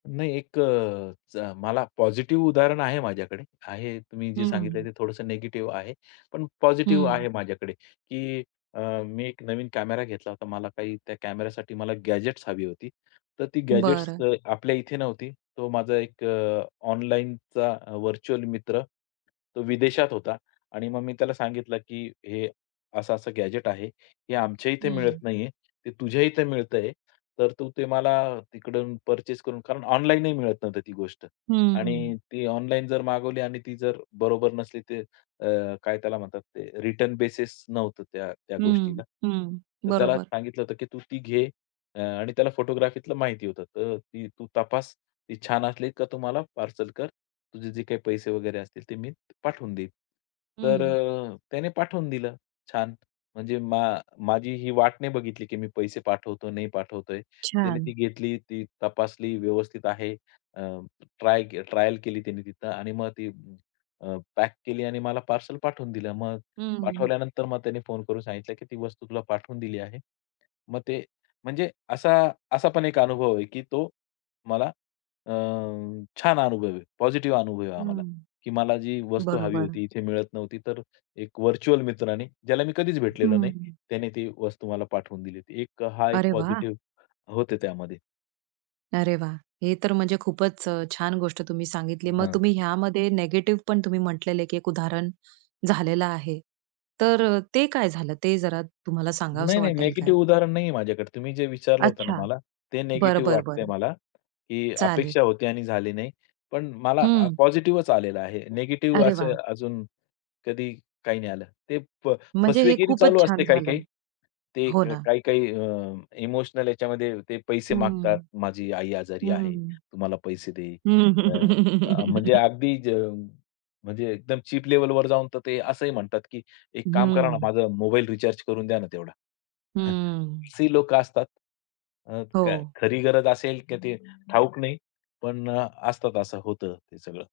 नाही एक अ, मला पॉझिटिव्ह उदाहरण आहे माझ्याकडे आहे. तुम्ही हं, जे सांगितले हं. ते थोडंसं निगेटिव्ह आहे. पण पॉझिटिव्ह आहे हं. माझ्याकडे, की अ, मी एक नवीन कॅमेरा घेतला होता. मला काही त्या कॅमेरासाठी मला गॅजेट्स हवी होती. तर ती गॅजेट्स बरं. आपल्या इथे नव्हती. तो माझा एक अ, ऑनलाईनचा व्हर्चुअल मित्र तो विदेशात होता आणि मग मी त्याला सांगितलं, की "हे असं-असं गॅजेट आहे, हे आमच्या इथे मिळत हं. नाहीये, ते तुझ्या इथे मिळतंय, तर तू ते मला तिकडून पर्चेस करून" कारण ऑनलाईनही मिळत नव्हतं ती गोष्ट. हं. आणि ती ऑनलाईन जर मागवली आणि ती जर बरोबर नसली तर अ, काय त्याला म्हणतात ते रिटर्न बेसिस नव्हतं त्या त्या हं, गोष्टीला. हं. तर त्याला बरोबर. सांगितलं होतं, की "तू ती घे" अ, आणि त्याला फोटोग्राफीलं माहिती होतं. "तर ती तू तपास, ती छान असली का तुम्हाला पार्सल कर, तुझे जे काही पैसे वगैरे असतील ते मी पाठवून देईन." तर हं. अ, त्याने पाठवून दिलं छान. म्हणजे मा माझी ही वाट नाही बघितली, की मी पैसे पाठवतोय नाही पाठवतोय. त्याने ती छान. घेतली, ती तपासली व्यवस्थित आहे. ट्राय अ, ट्रायल केली त्यांनी तिथं आणि मग ती अ, पॅक केली आणि मला पार्सल पाठवून दिलं. मग हं, हं. पाठवल्यानंतर मग त्याने फोन करून सांगितलं, की "ती वस्तू तुला पाठवून दिली आहे." मग ते म्हणजे असा असा पण एक अनुभव आहे, की तो मला अ, छान अनुभव आहे. पॉझिटिव्ह अनुभव आहे हा मला, हं. की मला जी वस्तू हवी बरोबर. होती, इथे मिळत नव्हती. तर एक व्हर्चुअल मित्राने, ज्याला मी कधीच भेटलेलो नाही. हं. त्याने ती वस्तू मला पाठवून दिली होती. एक अ, हा एक अरे वाह! पॉझिटिव्ह होतं त्यामध्ये. अरे वाह! हे तर म्हणजे खूपच अ, छान गोष्ट तुम्ही सांगितली. मग हां तुम्ही ह्यामध्ये निगेटिव्ह पण तुम्ही म्हंटलेलं आहे, की एक उदाहरण झालेलं आहे. तर अ, ते काय झालं? ते जरा तुम्हाला नाही, सांगावसं नाही. वाटेल का? निगेटिव्ह उदाहरण नाहीये माझ्याकडे. तुम्ही जे विचारलं होतं ना अच्छा. मला, ते बरं, निगेटिव्ह बरं, वाटतंय बरं. मला, की चालेल. अपेक्षा होती आणि झाली नाही. पण मला हं. पॉझिटिव्हच आलेलं आहे. निगेटिव्ह अरे असे वाह! अजून कधी काही नाही आलं. ते फ म्हणजे हे फसवेगिरी खूपच चालू असते छान काही-काही. झालं. ते हो ना. काही-काही अ, इमोशनल याच्यामध्ये ते पैसे हं. मागतात, "माझी आई आजारी आहे, हं. तू मला पैसे दे." अ, अ, म्हणजे हं. अगदी, म्हणजे एकदम चीप लेव्हलवर जाऊन तर ते असंही म्हणतात, की "एक काम करा ना, हं. माझा मोबाईल रिचार्ज करून द्या ना तेवढा." हम्म. अशी लोकं असतात. मग अ, हो. खरी गरज असेल किंवा ते ठाऊक नाही. पण अ, असतात असं. होतं सगळं.